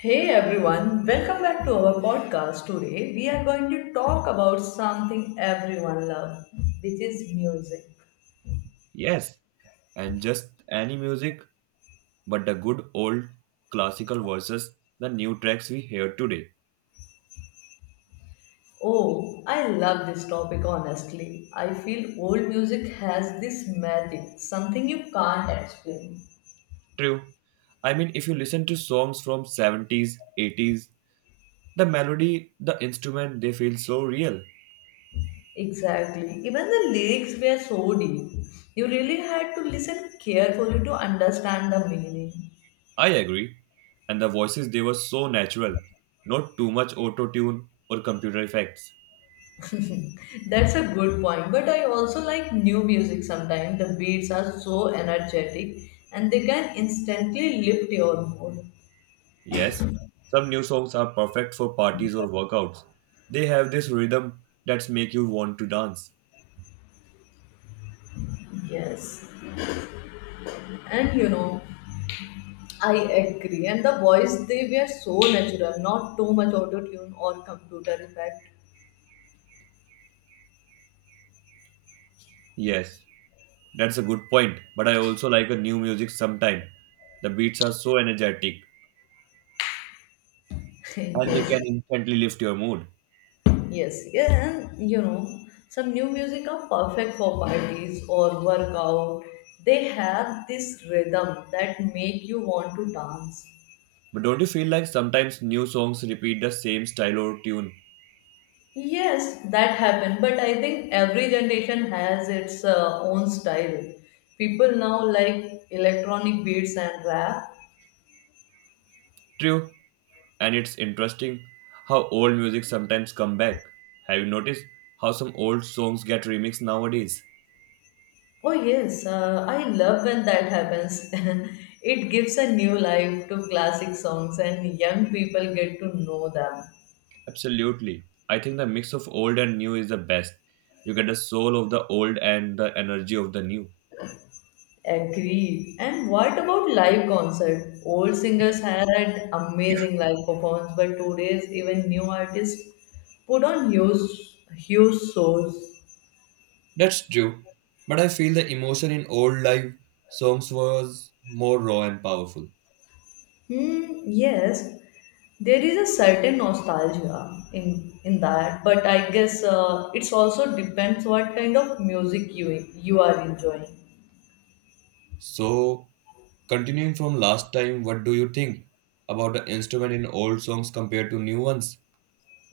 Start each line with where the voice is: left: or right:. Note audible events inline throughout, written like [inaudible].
left: Hey everyone, welcome back to our podcast. Today we are going to talk about something everyone loves, which is music.
right: Yes, and just any music, but the good old classical versus the new tracks we hear today.
left: Oh, I love this topic honestly. I feel old music has this magic, something you can't explain.
right: True. I mean, if you listen to songs from 70s, 80s, the melody, the instrument, they feel so real.
left: Exactly. Even the lyrics were so deep. You really had to listen carefully to understand the meaning.
right: I agree. And the voices, they were so natural. Not too much auto tune or computer effects.
left: [laughs] That's a good point. But I also like new music sometimes. The beats are so energetic and they can instantly lift your mood.
right: Yes, some new songs are perfect for parties or workouts. They have this rhythm that's make you want to dance.
left: Yes. And you know, I agree. And the voice, they were so natural, not too much auto tune or computer effect.
right: Yes, that's a good point, but I also like a new music sometime. The beats are so energetic
left: [laughs]
right: and they
left: Yes.
right: can instantly lift your mood.
left: Yes. Yeah. And you know, some new music are perfect for parties or workout. They have this rhythm that make you want to dance.
right: But don't you feel like sometimes new songs repeat the same style or tune?
left: Yes, that happened, but I think every generation has its own style. People now like electronic beats and rap.
right: True, and it's interesting how old music sometimes come back. Have you noticed how some old songs get remixed nowadays?
left: Oh, yes, I love when that happens. [laughs] It gives a new life to classic songs, and young people get to know them.
right: Absolutely. I think the mix of old and new is the best. You get the soul of the old and the energy of the new.
left: Agreed. And what about live concert? Old singers had an amazing live performance, but today's even new artists put on huge shows.
right: That's true. But I feel the emotion in old live songs was more raw and powerful.
left: Hmm, yes, there is a certain nostalgia in that, but I guess it's also depends what kind of music you are enjoying.
right: So, continuing from last time, what do you think about the instrument in old songs compared to new ones?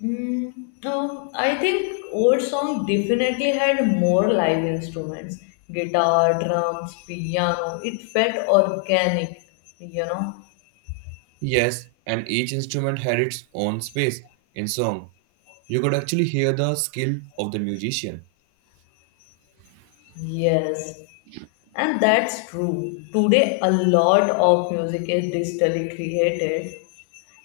left: Mm, um, I think old song definitely had more live instruments, guitar, drums, piano. It felt organic, you know.
right: Yes, and each instrument had its own space in song. You could actually hear the skill of the musician.
left: Yes, and that's true. Today, a lot of music is digitally created.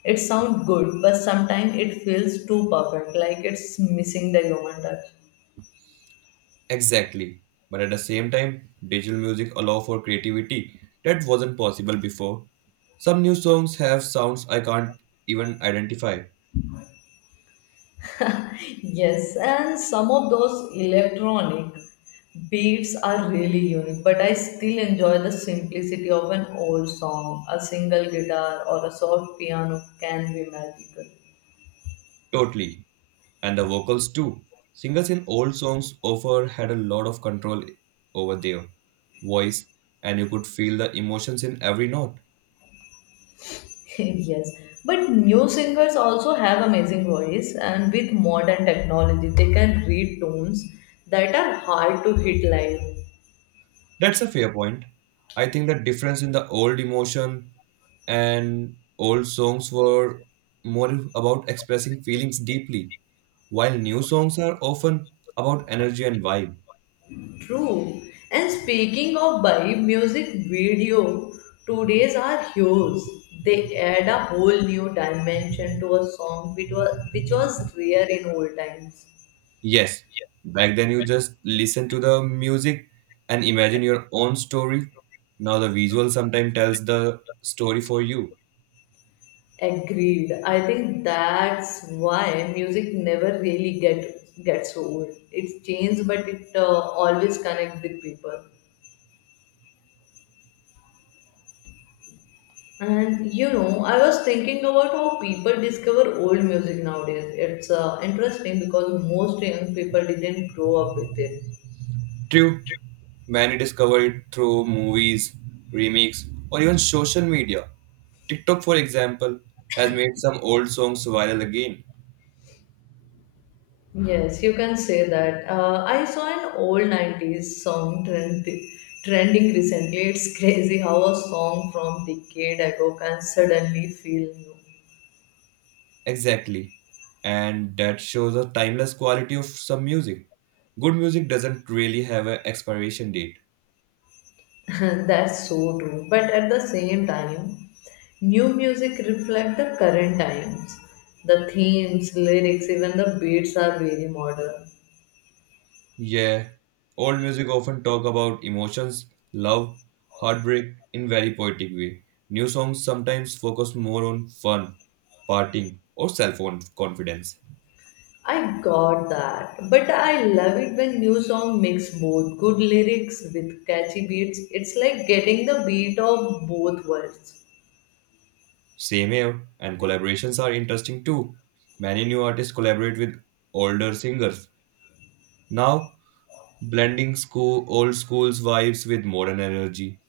left: It sounds good, but sometimes it feels too perfect, like it's missing the human touch.
right: Exactly. But at the same time, digital music allow for creativity that wasn't possible before. Some new songs have sounds I can't even identify.
left: Yes, and some of those electronic beats are really unique, but I still enjoy the simplicity of an old song. A single guitar or a soft piano can be magical.
right: Totally. And the vocals too. Singers in old songs offer had a lot of control over their voice, and you could feel the emotions in every note.
left: [laughs] Yes, but new singers also have amazing voice, and with modern technology, they can read tones that are hard to hit live.
right: That's a fair point. I think the difference in the old emotion and old songs were more about expressing feelings deeply, while new songs are often about energy and vibe.
left: True. And speaking of Bai, music video today's are huge. They add a whole new dimension to a song which was rare in old times.
right: Yes, back then you just listen to the music and imagine your own story. Now the visual sometimes tells the story for you.
left: Agreed. I think that's why music never really gets old. It changes, but it always connect with people. And you know, I was thinking about how people discover old music nowadays. It's interesting because most young people didn't grow up with it.
right: True, many discover it through movies, remakes, or even social media. TikTok, for example, has made some old songs viral again.
left: Yes, you can say that. I saw an old 90s song trending recently. It's crazy how a song from decade ago can suddenly feel new.
right: Exactly, and that shows the timeless quality of some music. Good music doesn't really have an expiration date.
left: [laughs] That's so true. But at the same time, new music reflect the current times. The themes, lyrics, even the beats are very modern.
right: Yeah, old music often talk about emotions, love, heartbreak in very poetic way. New songs sometimes focus more on fun, partying, or self-confidence.
left: I got that, but I love it when new song mix both good lyrics with catchy beats. It's like getting the beat of both worlds.
right: Same here, and collaborations are interesting too. Many new artists collaborate with older singers. Now, blending school old school's vibes with modern energy,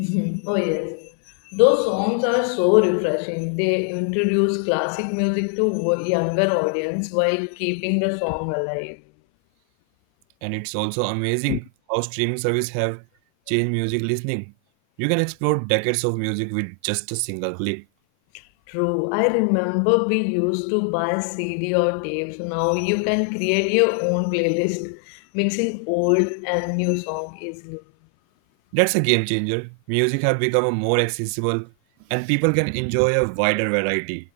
left: Mhm. [laughs] Oh yes, those songs are so refreshing. They introduce classic music to younger audience while keeping the song alive.
right: and it's also amazing how streaming service have changed music listening. You can explore decades of music with just a single click.
left: True, I remember we used to buy CD or tapes. Now you can create your own playlist, mixing old and new song easily.
right: That's a game changer. Music have become more accessible and people can enjoy a wider variety.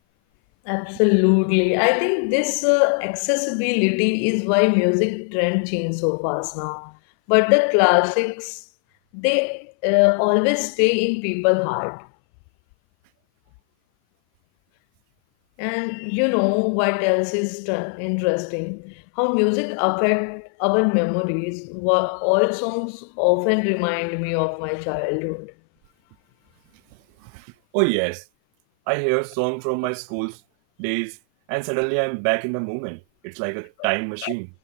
left: Absolutely. I think this accessibility is why music trend change so fast now. But the classics, they always stay in people' heart. And you know what else is interesting? How music affect our memories. All songs often remind me of my childhood.
right: Oh yes, I hear a song from my school's days and suddenly I'm back in the moment. It's like a time machine.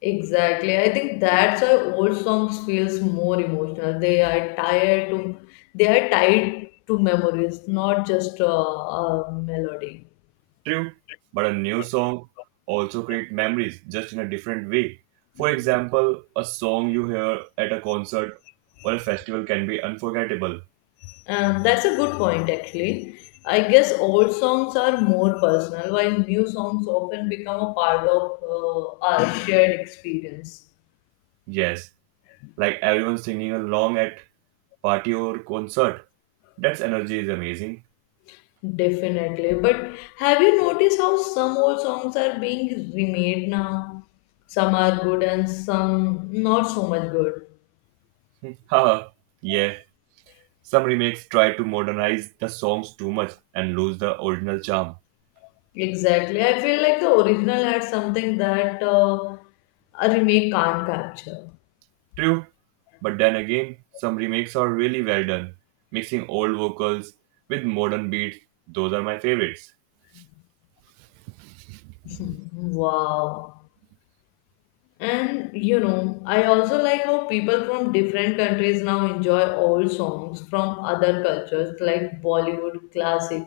left: Exactly. I think that's why old songs feels more emotional. They are tied to memories, not just a melody.
right: True, but a new song also create memories just in a different way. For example, a song you hear at a concert or a festival can be unforgettable.
left: That's a good point, actually. I guess old songs are more personal, while new songs often become a part of our shared experience.
right: Yes, like everyone singing along at party or concert. That's energy is amazing.
left: Definitely. But have you noticed how some old songs are being remade now? Some are good and some not so much good.
right: Haha, yeah. Some remakes try to modernize the songs too much and lose the original charm.
left: Exactly. I feel like the original had something that a remake can't capture.
right: True, but then again, some remakes are really well done, mixing old vocals with modern beats. Those are my favorites.
left: [laughs] Wow. And you know, I also like how people from different countries now enjoy old songs from other cultures like Bollywood classic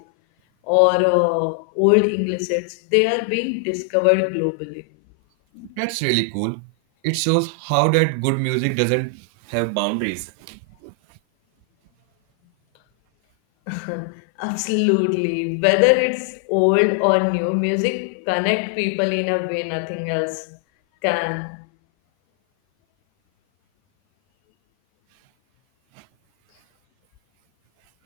left: or old English hits. They are being discovered globally.
right: That's really cool. It shows how that good music doesn't have boundaries.
left: [laughs] Absolutely. Whether it's old or new, music connect people in a way nothing else can.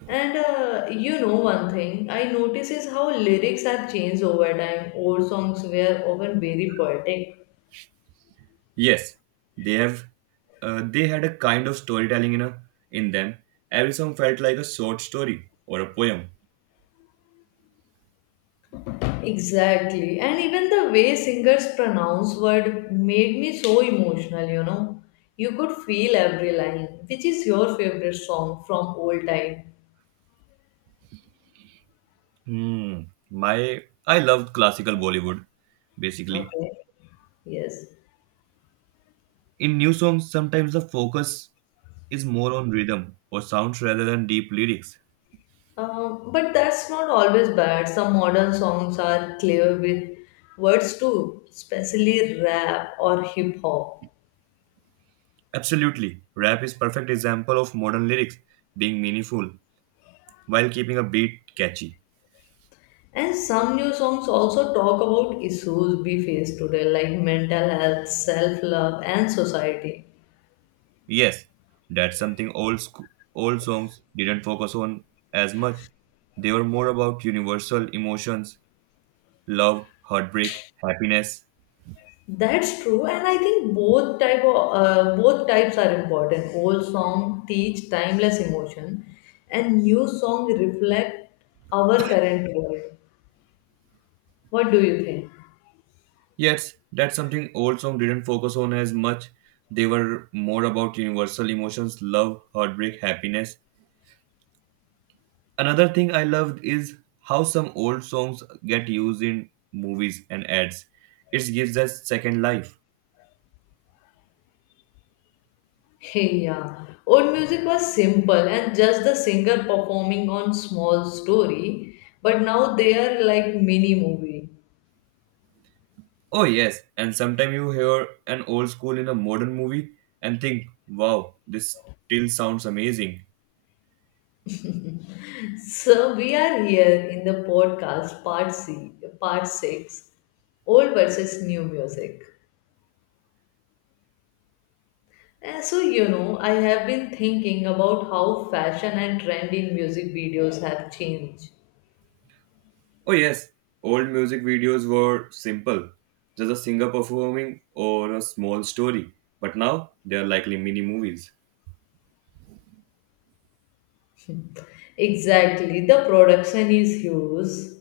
left: And you know one thing I notice is how lyrics have changed over time. Old songs were often very poetic.
right: Yes, they have. They had a kind of storytelling in them. Every song felt like a short story or a poem.
left: Exactly. And even the way singers pronounce word made me so emotional, you know. You could feel every line. Which is your favorite song from old time?
right: Hmm. My I love classical Bollywood, basically.
left: Okay. Yes.
right: In new songs, sometimes the focus is more on rhythm or sounds rather than deep lyrics.
left: But that's not always bad. Some modern songs are clear with words too, especially rap or hip hop.
right: Absolutely. Rap is perfect example of modern lyrics being meaningful while keeping a beat catchy.
left: And some new songs also talk about issues we face today, like mental health, self-love, and society.
right: Yes, that's something old songs didn't focus on as much. They were more about universal emotions, love, heartbreak, happiness.
left: That's true, and I think both types are important. Old song teach timeless emotion, and new song reflect our current world. What do you think?
right: Yes, that's something old song didn't focus on as much. They were more about universal emotions, love, heartbreak, happiness. Another thing I loved is how some old songs get used in movies and ads. It gives us second life.
left: Hey, yeah, old music was simple and just the singer performing on small story, but now they are like mini movie.
right: Oh yes, and sometimes you hear an old school in a modern movie and think, wow, this still sounds amazing.
left: So we are here in the podcast part C, part six, old versus new music. And so you know, I have been thinking about how fashion and trend in music videos have changed.
right: Oh, yes, old music videos were simple, just a singer performing or a small story, but now they are likely mini movies.
left: Exactly, the production is huge.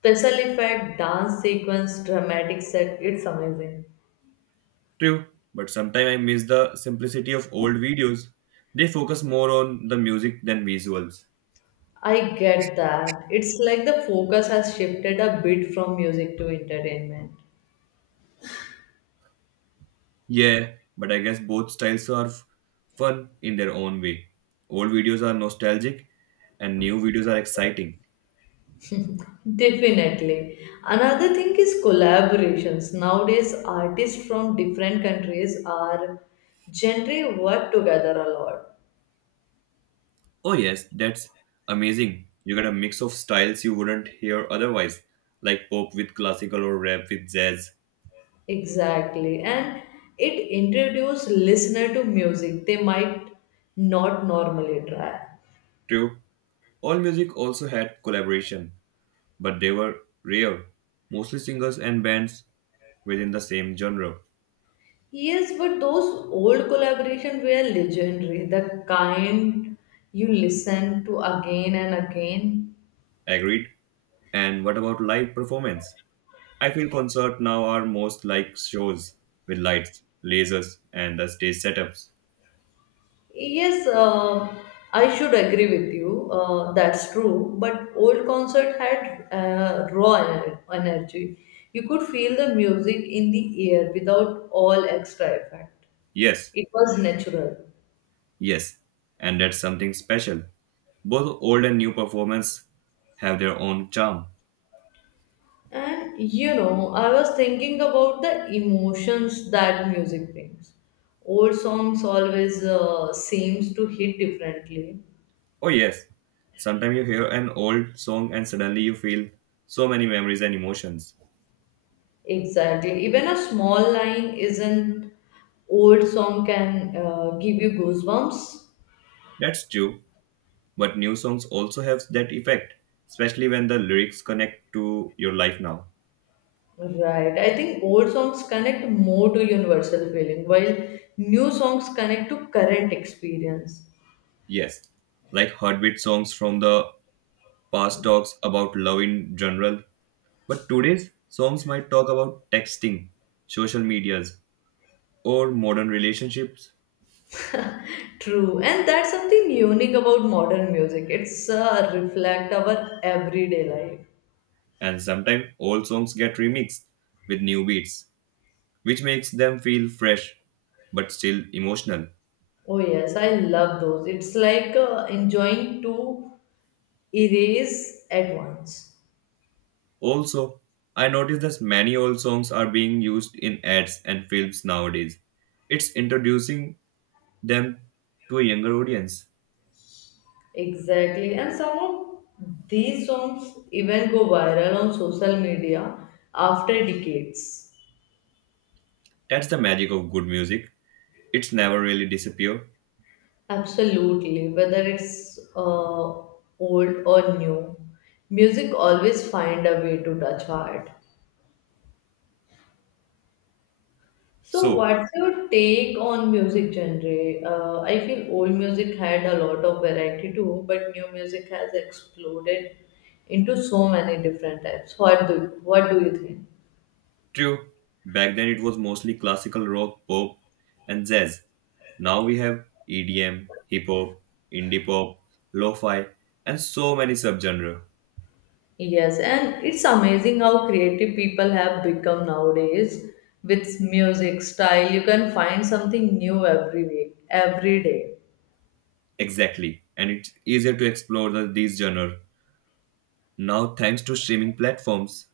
left: Special effect, dance sequence, dramatic set, it's amazing.
right: True, but sometimes I miss the simplicity of old videos. They focus more on the music than visuals.
left: I get that. It's like the focus has shifted a bit from music to entertainment.
right: Yeah, but I guess both styles are fun in their own way. Old videos are nostalgic, and new videos are exciting.
left: Definitely. Another thing is collaborations. Nowadays, artists from different countries are generally work together a lot.
right: Oh yes, that's amazing. You got a mix of styles you wouldn't hear otherwise, like pop with classical or rap with jazz.
left: Exactly. And it introduces listener to music they might not normally try.
right: True. All music also had collaboration, but they were rare, mostly singers and bands within the same genre.
left: Yes, but those old collaboration were legendary. The kind you listen to again and again.
right: Agreed? And what about live performance? I feel concerts now are most like shows with lights, lasers, and the stage setups.
left: Yes, I should agree with you. That's true. But old concert had raw energy. You could feel the music in the air without all extra effect.
right: Yes,
left: It was natural.
right: yes, and that's something special. Both old and new performance have their own charm.
left: And you know, I was thinking about the emotions that music brings. Old songs always seems to hit differently.
right: Oh yes, sometimes you hear an old song and suddenly you feel so many memories and emotions.
left: Exactly. Even a small line is an old song can give you goosebumps.
right: That's true, but new songs also have that effect, especially when the lyrics connect to your life now.
left: Right. I think old songs connect more to universal feeling, while new songs connect to current experience.
right: Yes, like heartbeat songs from the past talks about love in general, but today's songs might talk about texting, social medias, or modern relationships.
left: True. And that's something unique about modern music. It's reflect our everyday life.
right: And sometimes old songs get remixed with new beats, which makes them feel fresh but still emotional.
left: Oh yes, I love those. It's like enjoying to erase at once.
right: Also, I noticed that many old songs are being used in ads and films nowadays. It's introducing them to a younger audience.
left: Exactly, and some of these songs even go viral on social media after decades.
right: That's the magic of good music. It's never really disappear.
left: Absolutely, whether it's old or new, music always find a way to touch heart. So,
right: So,
left: what's your take on music genre? I feel old music had a lot of variety too, but new music has exploded into so many different types. What do you think?
right: true. Back then it was mostly classical rock, pop, and jazz. Now we have EDM, hip hop, indie pop, lo-fi, and so many subgenres.
left: Yes, and it's amazing how creative people have become nowadays with music style. You can find something new every week, every day.
right: Exactly. And it's easier to explore these genres now thanks to streaming platforms.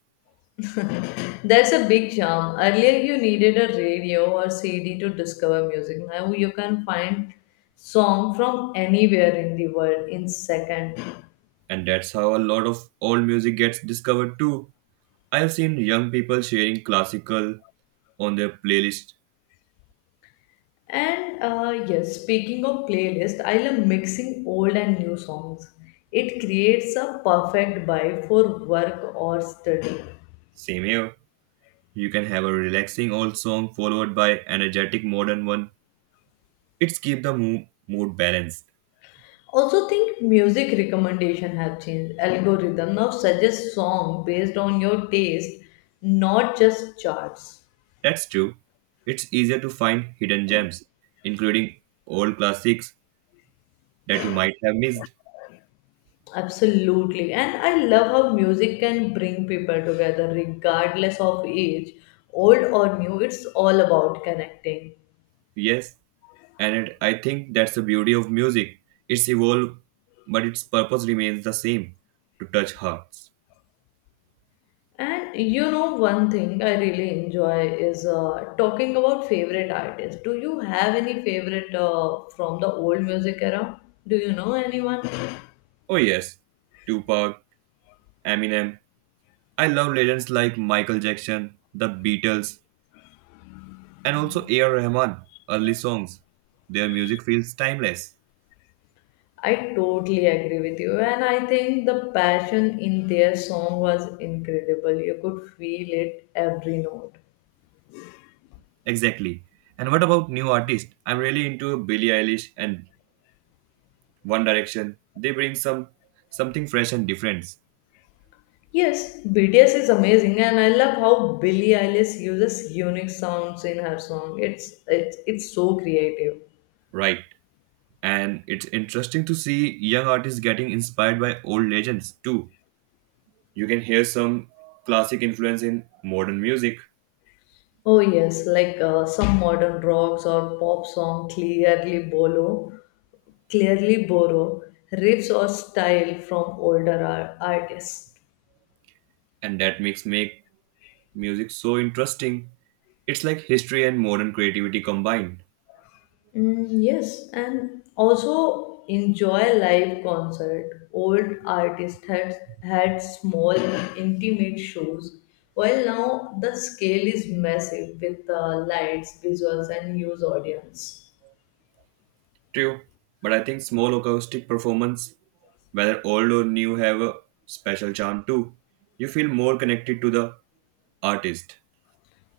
left: That's a big charm. Earlier, you needed a radio or CD to discover music. Now you can find song from anywhere in the world in second.
right: And that's how a lot of old music gets discovered too. I have seen young people sharing classical on their playlist.
left: And yes, speaking of playlist, I love mixing old and new songs. It creates a perfect vibe for work or study.
right: Same here. You can have a relaxing old song followed by energetic modern one. It's keep the mood balanced.
left: Also think music recommendation have changed. Algorithm now suggests song based on your taste, not just charts.
right: That's true. It's easier to find hidden gems, including old classics that you might have missed.
left: Absolutely. And I love how music can bring people together regardless of age, old or new. It's all about connecting.
right: Yes, and I think that's the beauty of music. It's evolved, but its purpose remains the same: to touch hearts.
left: And you know, one thing I really enjoy is talking about favorite artists. Do you have any favorite from the old music era? Do you know anyone?
right: Oh yes, Tupac, Eminem. I love legends like Michael Jackson, The Beatles, and also A.R. Rahman. Early songs. Their music feels timeless.
left: I totally agree with you, and I think the passion in their song was incredible. You could feel it every note.
right: Exactly. And what about new artists? I'm really into Billie Eilish and One Direction. They bring something fresh and different,
left: Yes, BTS is amazing, and I love how Billie Eilish uses unique sounds in her song. It's so creative.
right: right? And it's interesting to see young artists getting inspired by old legends too. You can hear some classic influence in modern music,
left: Oh yes, like some modern rocks or pop song clearly borrow riffs or style from older artists.
right: and that makes make music so interesting. It's like history and modern creativity combined.
left: Yes, and also enjoy live concert. Old artists had small, intimate shows, while now the scale is massive with lights, visuals, and huge audience.
right: True, but I think small acoustic performance, whether old or new, have a special charm too. You feel more connected to the artist.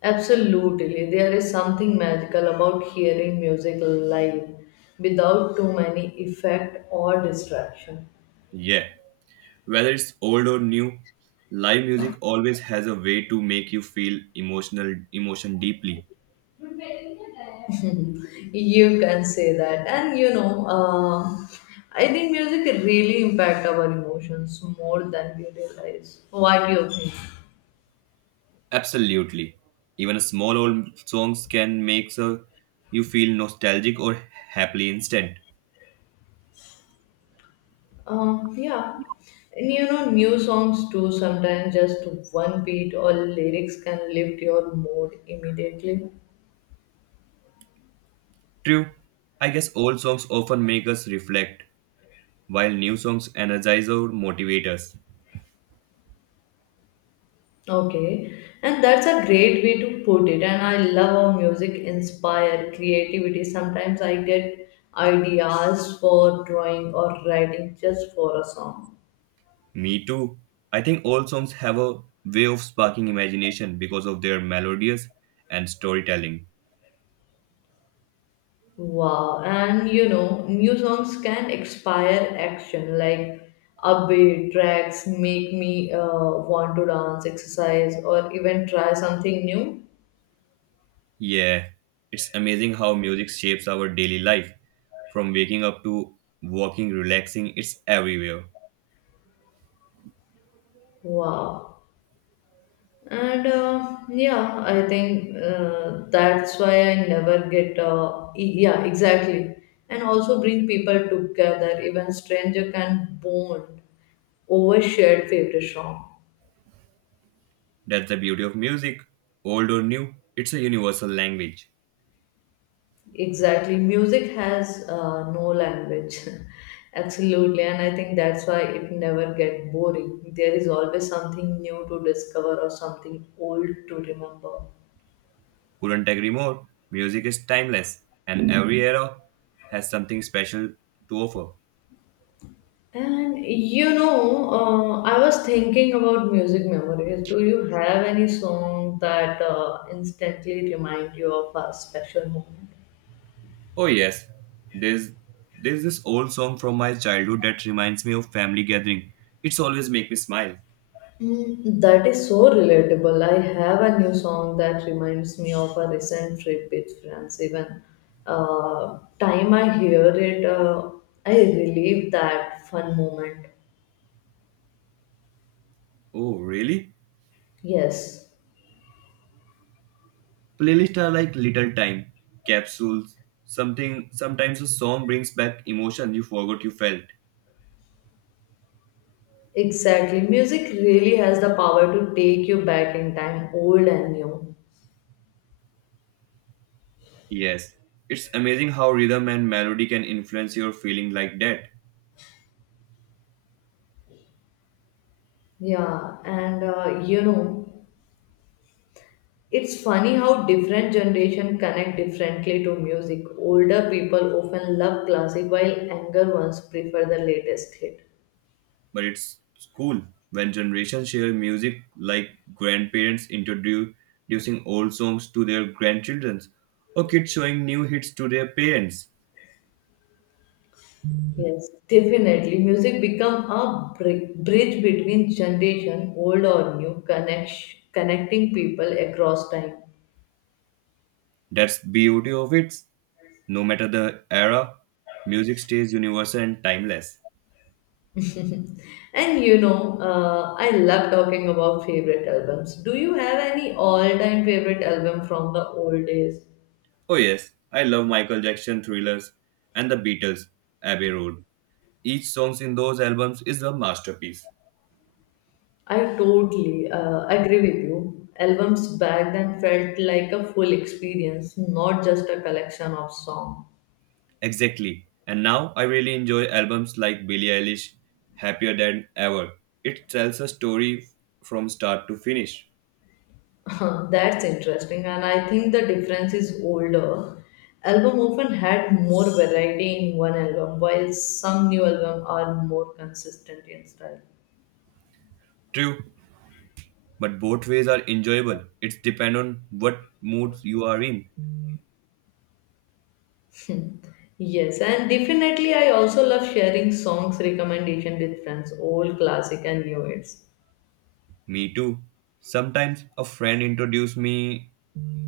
left: Absolutely, there is something magical about hearing music live without too many effect or distraction.
right: Yeah, whether it's old or new, live music always has a way to make you feel emotion deeply.
left: You can say that. And you know, I think music really impact our emotions more than we realize. What do you think?
right: Absolutely. Even a small old songs can make so you feel nostalgic or happily instant.
left: Yeah. And you know, new songs too, sometimes just one beat or lyrics can lift your mood immediately.
right: True. I guess old songs often make us reflect, while new songs energize or motivate us.
left: Okay. And that's a great way to put it. And I love how music inspire creativity. Sometimes I get ideas for drawing or writing just for a song.
right: Me too. I think old songs have a way of sparking imagination because of their melodies and storytelling.
left: Wow, and you know, new songs can expire action like upbeat tracks make me want to dance, exercise, or even try something new.
right: Yeah, it's amazing how music shapes our daily life. From waking up to walking, relaxing, it's everywhere.
left: Wow, and yeah, I think that's why I never get, yeah, exactly, and also bring people together, even stranger can bond over shared favorite song.
right: That's the beauty of music. Old or new, it's a universal language.
left: Exactly. Music has no language. [laughs] Absolutely. And I think that's why it never gets boring. There is always something new to discover or something old to remember.
right: Couldn't agree more. Music is timeless, and every era has something special to offer.
left: I was thinking about music memories. Do you have any song that instantly remind you of a special moment?
right: Oh yes, there's there's this old song from my childhood that reminds me of family gathering. It's always make me smile.
left: Mm, that is so relatable. I have a new song that reminds me of a recent trip with friends. Even time I hear it, I relive that fun moment.
right: Oh really?
left: Yes,
right: Playlists are like little time capsules. Something Sometimes a song brings back emotion you forgot you felt.
left: exactly. Music really has the power to take you back in time, old and new.
right: Yes, it's amazing how rhythm and melody can influence your feeling like that.
left: Yeah, it's funny how different generation connect differently to music. Older people often love classic, while younger ones prefer the latest hit.
right: But it's cool when generations share music like grandparents introducing old songs to their grandchildren or kids showing new hits to their parents.
left: Yes, definitely. Music become a bridge between generation, old or new, connecting people across time.
right: That's beauty of it. No matter the era, music stays universal and timeless.
left: [laughs] I love talking about favorite albums. Do you have any all-time favorite album from the old days?
right: Oh yes, I love Michael Jackson thrillers and the Beatles, Abbey Road. Each song in those albums is a masterpiece.
left: I totally agree with you. Albums back then felt like a full experience, not just a collection of songs.
right: Exactly. And now I really enjoy albums like Billie Eilish, Happier Than Ever. It tells a story from start to finish.
left: [laughs] That's interesting, and I think the difference is older. Album often had more variety in one album, while some new album are more consistent in style. [laughs]
right: True, but both ways are enjoyable. It depends on what mood you are in.
left: Hmm. Yes, and definitely I also love sharing songs recommendation with friends, old classic and new hits.
right: Me too. Sometimes a friend introduced me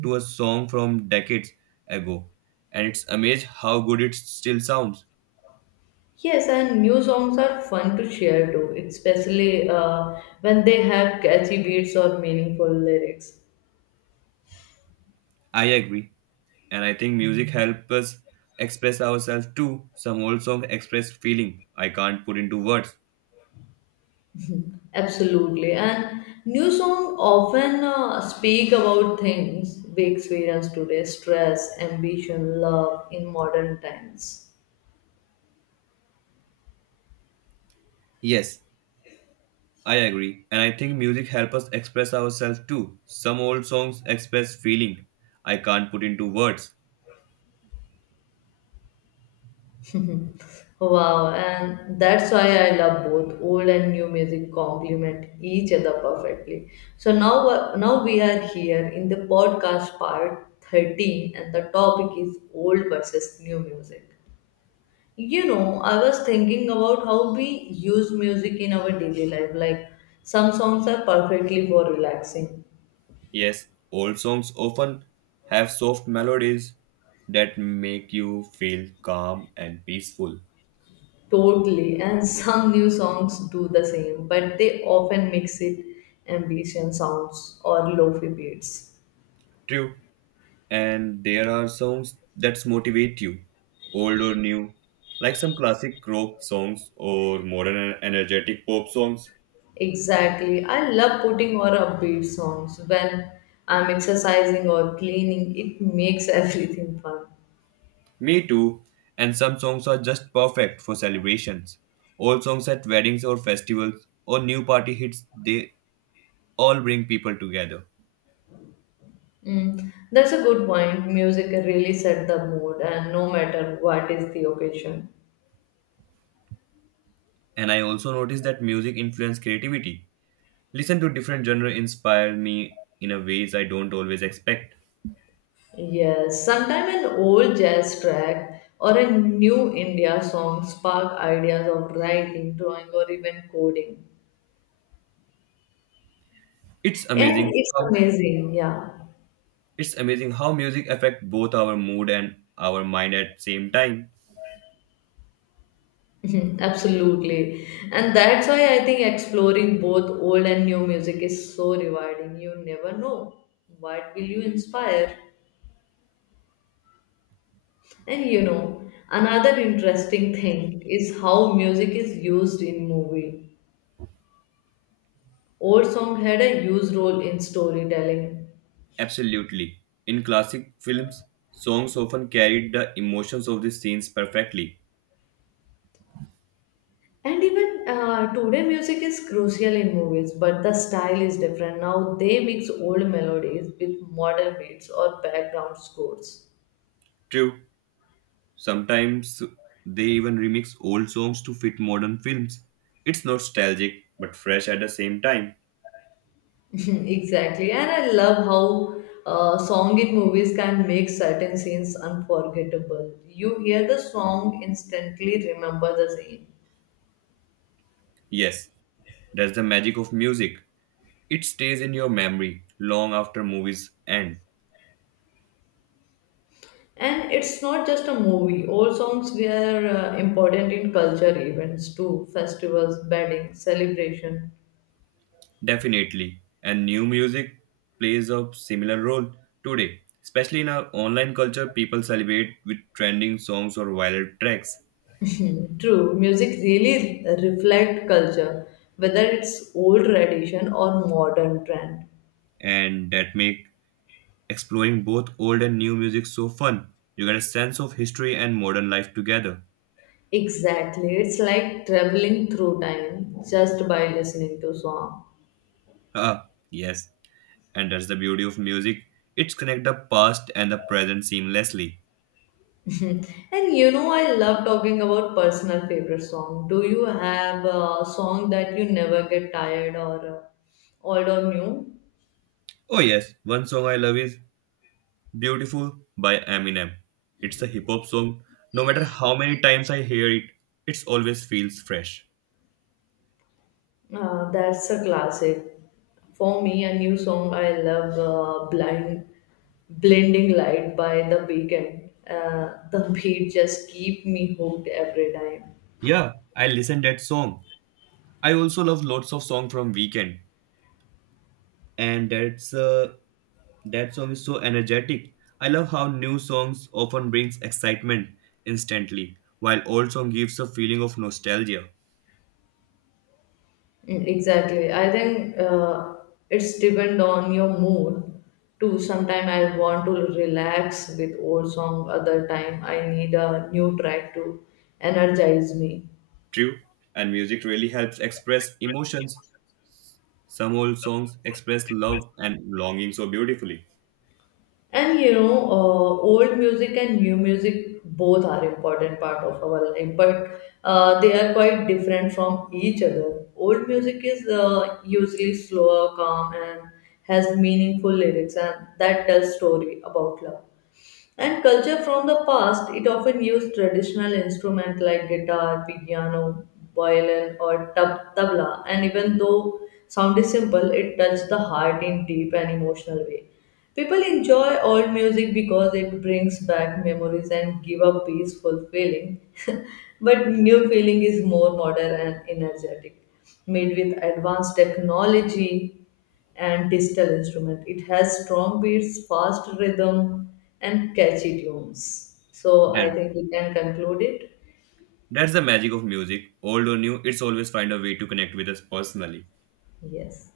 right: to a song from decades ago, and it's amazed how good it still sounds.
left: Yes, and new songs are fun to share too, especially when they have catchy beats or meaningful lyrics.
right: I agree, and I think music helps us express ourselves too. Some old songs express feeling I can't put into words.
left: Absolutely. And new song often speak about things we experience today, stress, ambition, love in modern times.
right: Yes, I agree, and I think music helps us express ourselves too. Some old songs express feeling I can't put into words.
left: [laughs] Wow. And that's why I love both old and new music complement each other perfectly. So now we are here in the podcast part 13 and the topic is old versus new music. You know, I was thinking about how we use music in our daily life. Like, some songs are perfectly for relaxing,
right: Yes, old songs often have soft melodies that make you feel calm and peaceful.
left: totally, and [laughs] some new songs do the same, but they often mix it ambient sounds or lofi beats.
right: True, and there are songs that motivate you, old or new, like some classic rock songs or modern and energetic pop songs.
left: Exactly. I love putting on upbeat songs when I'm exercising or cleaning. It makes [laughs] everything fun.
right: Me too, and some songs are just perfect for celebrations. Old songs at weddings or festivals or new party hits, they all bring people together.
left: Mm, that's a good point. Music really set the mood, and no matter what is the occasion.
right: And I also noticed that music influences creativity. Listen to different genres inspire me in a ways I don't always expect.
left: Yes, sometimes an old jazz track or a new India song spark ideas of writing, drawing, or even coding.
right: It's
left: And
right: amazing
left: it's
right: how
left: amazing, yeah. [laughs]
right: It's amazing how music affects both our mood and our mind at same time.
left: Mhm, absolutely. And that's why I think exploring both old and new music is so rewarding. You never know what will you inspire. And you know, another interesting thing is how music is used in movie. Old song had a huge role in storytelling.
right: Absolutely. In classic films, songs often carried the emotions of the scenes perfectly.
left: And even today, music is crucial in movies, but the style is different. Now they mix old melodies with modern beats or background scores.
right: True. Sometimes they even remix old songs to fit modern films. It's nostalgic but fresh at the same time.
left: [laughs] Exactly. And I love how song in movies can make certain scenes unforgettable. You hear the song, instantly remember the scene.
right: Yes, that's the magic of music. It stays in your memory long after movies end.
left: And it's not just a movie, all songs were important in culture events too festivals, weddings, celebration.
right: Definitely. And new music plays a similar role today. Especially in our online culture, people celebrate with trending songs or viral tracks,
left: True, music really reflect culture, whether it's old tradition or modern trend.
right: and that make exploring both old and new music so fun. You get a sense of history and modern life together.
left: Exactly, it's like traveling through time just by listening to song.
right: Ah, yes. And that's the beauty of music. It's connect the past and the present seamlessly.
left: [laughs] And you know, I love talking about personal favorite song. Do you have a song that you never get tired or old or new?
right: Oh yes, one song I love is Beautiful by Eminem. It's a hip hop song. No matter how many times I hear it, it always feels fresh.
left: That's a classic. For me, a new song I love Blinding Light by The Weeknd. The beat just keep me hooked every time.
right: Yeah, I listen that song. I also love lots of song from Weekend, and that song is so energetic. I love how new songs often brings excitement instantly, while old song gives a feeling of nostalgia.
left: Mm, exactly. I think it's depend on your mood too. Sometime I want to relax with old song, other time I need a new track to energize me.
right: True, and music really helps express emotions. Some old songs express love and longing so beautifully.
left: Old music and new music both are important part of our life, but they are quite different from each other. Old music is usually slower, calm, and has meaningful lyrics, and that tells story about love. And culture from the past, it often used traditional instruments like guitar, piano, violin, or tabla. And even though sound is simple, it touched the heart in deep and emotional way. People enjoy old music because it brings back memories and give a peaceful feeling. [laughs] But new feeling is more modern and energetic, made with advanced technology and digital instrument. It has strong beats, fast rhythm, and catchy tunes. So I think we can conclude it.
right: That's the magic of music. Old or new, it's always find a way to connect with us personally.
left: Yes.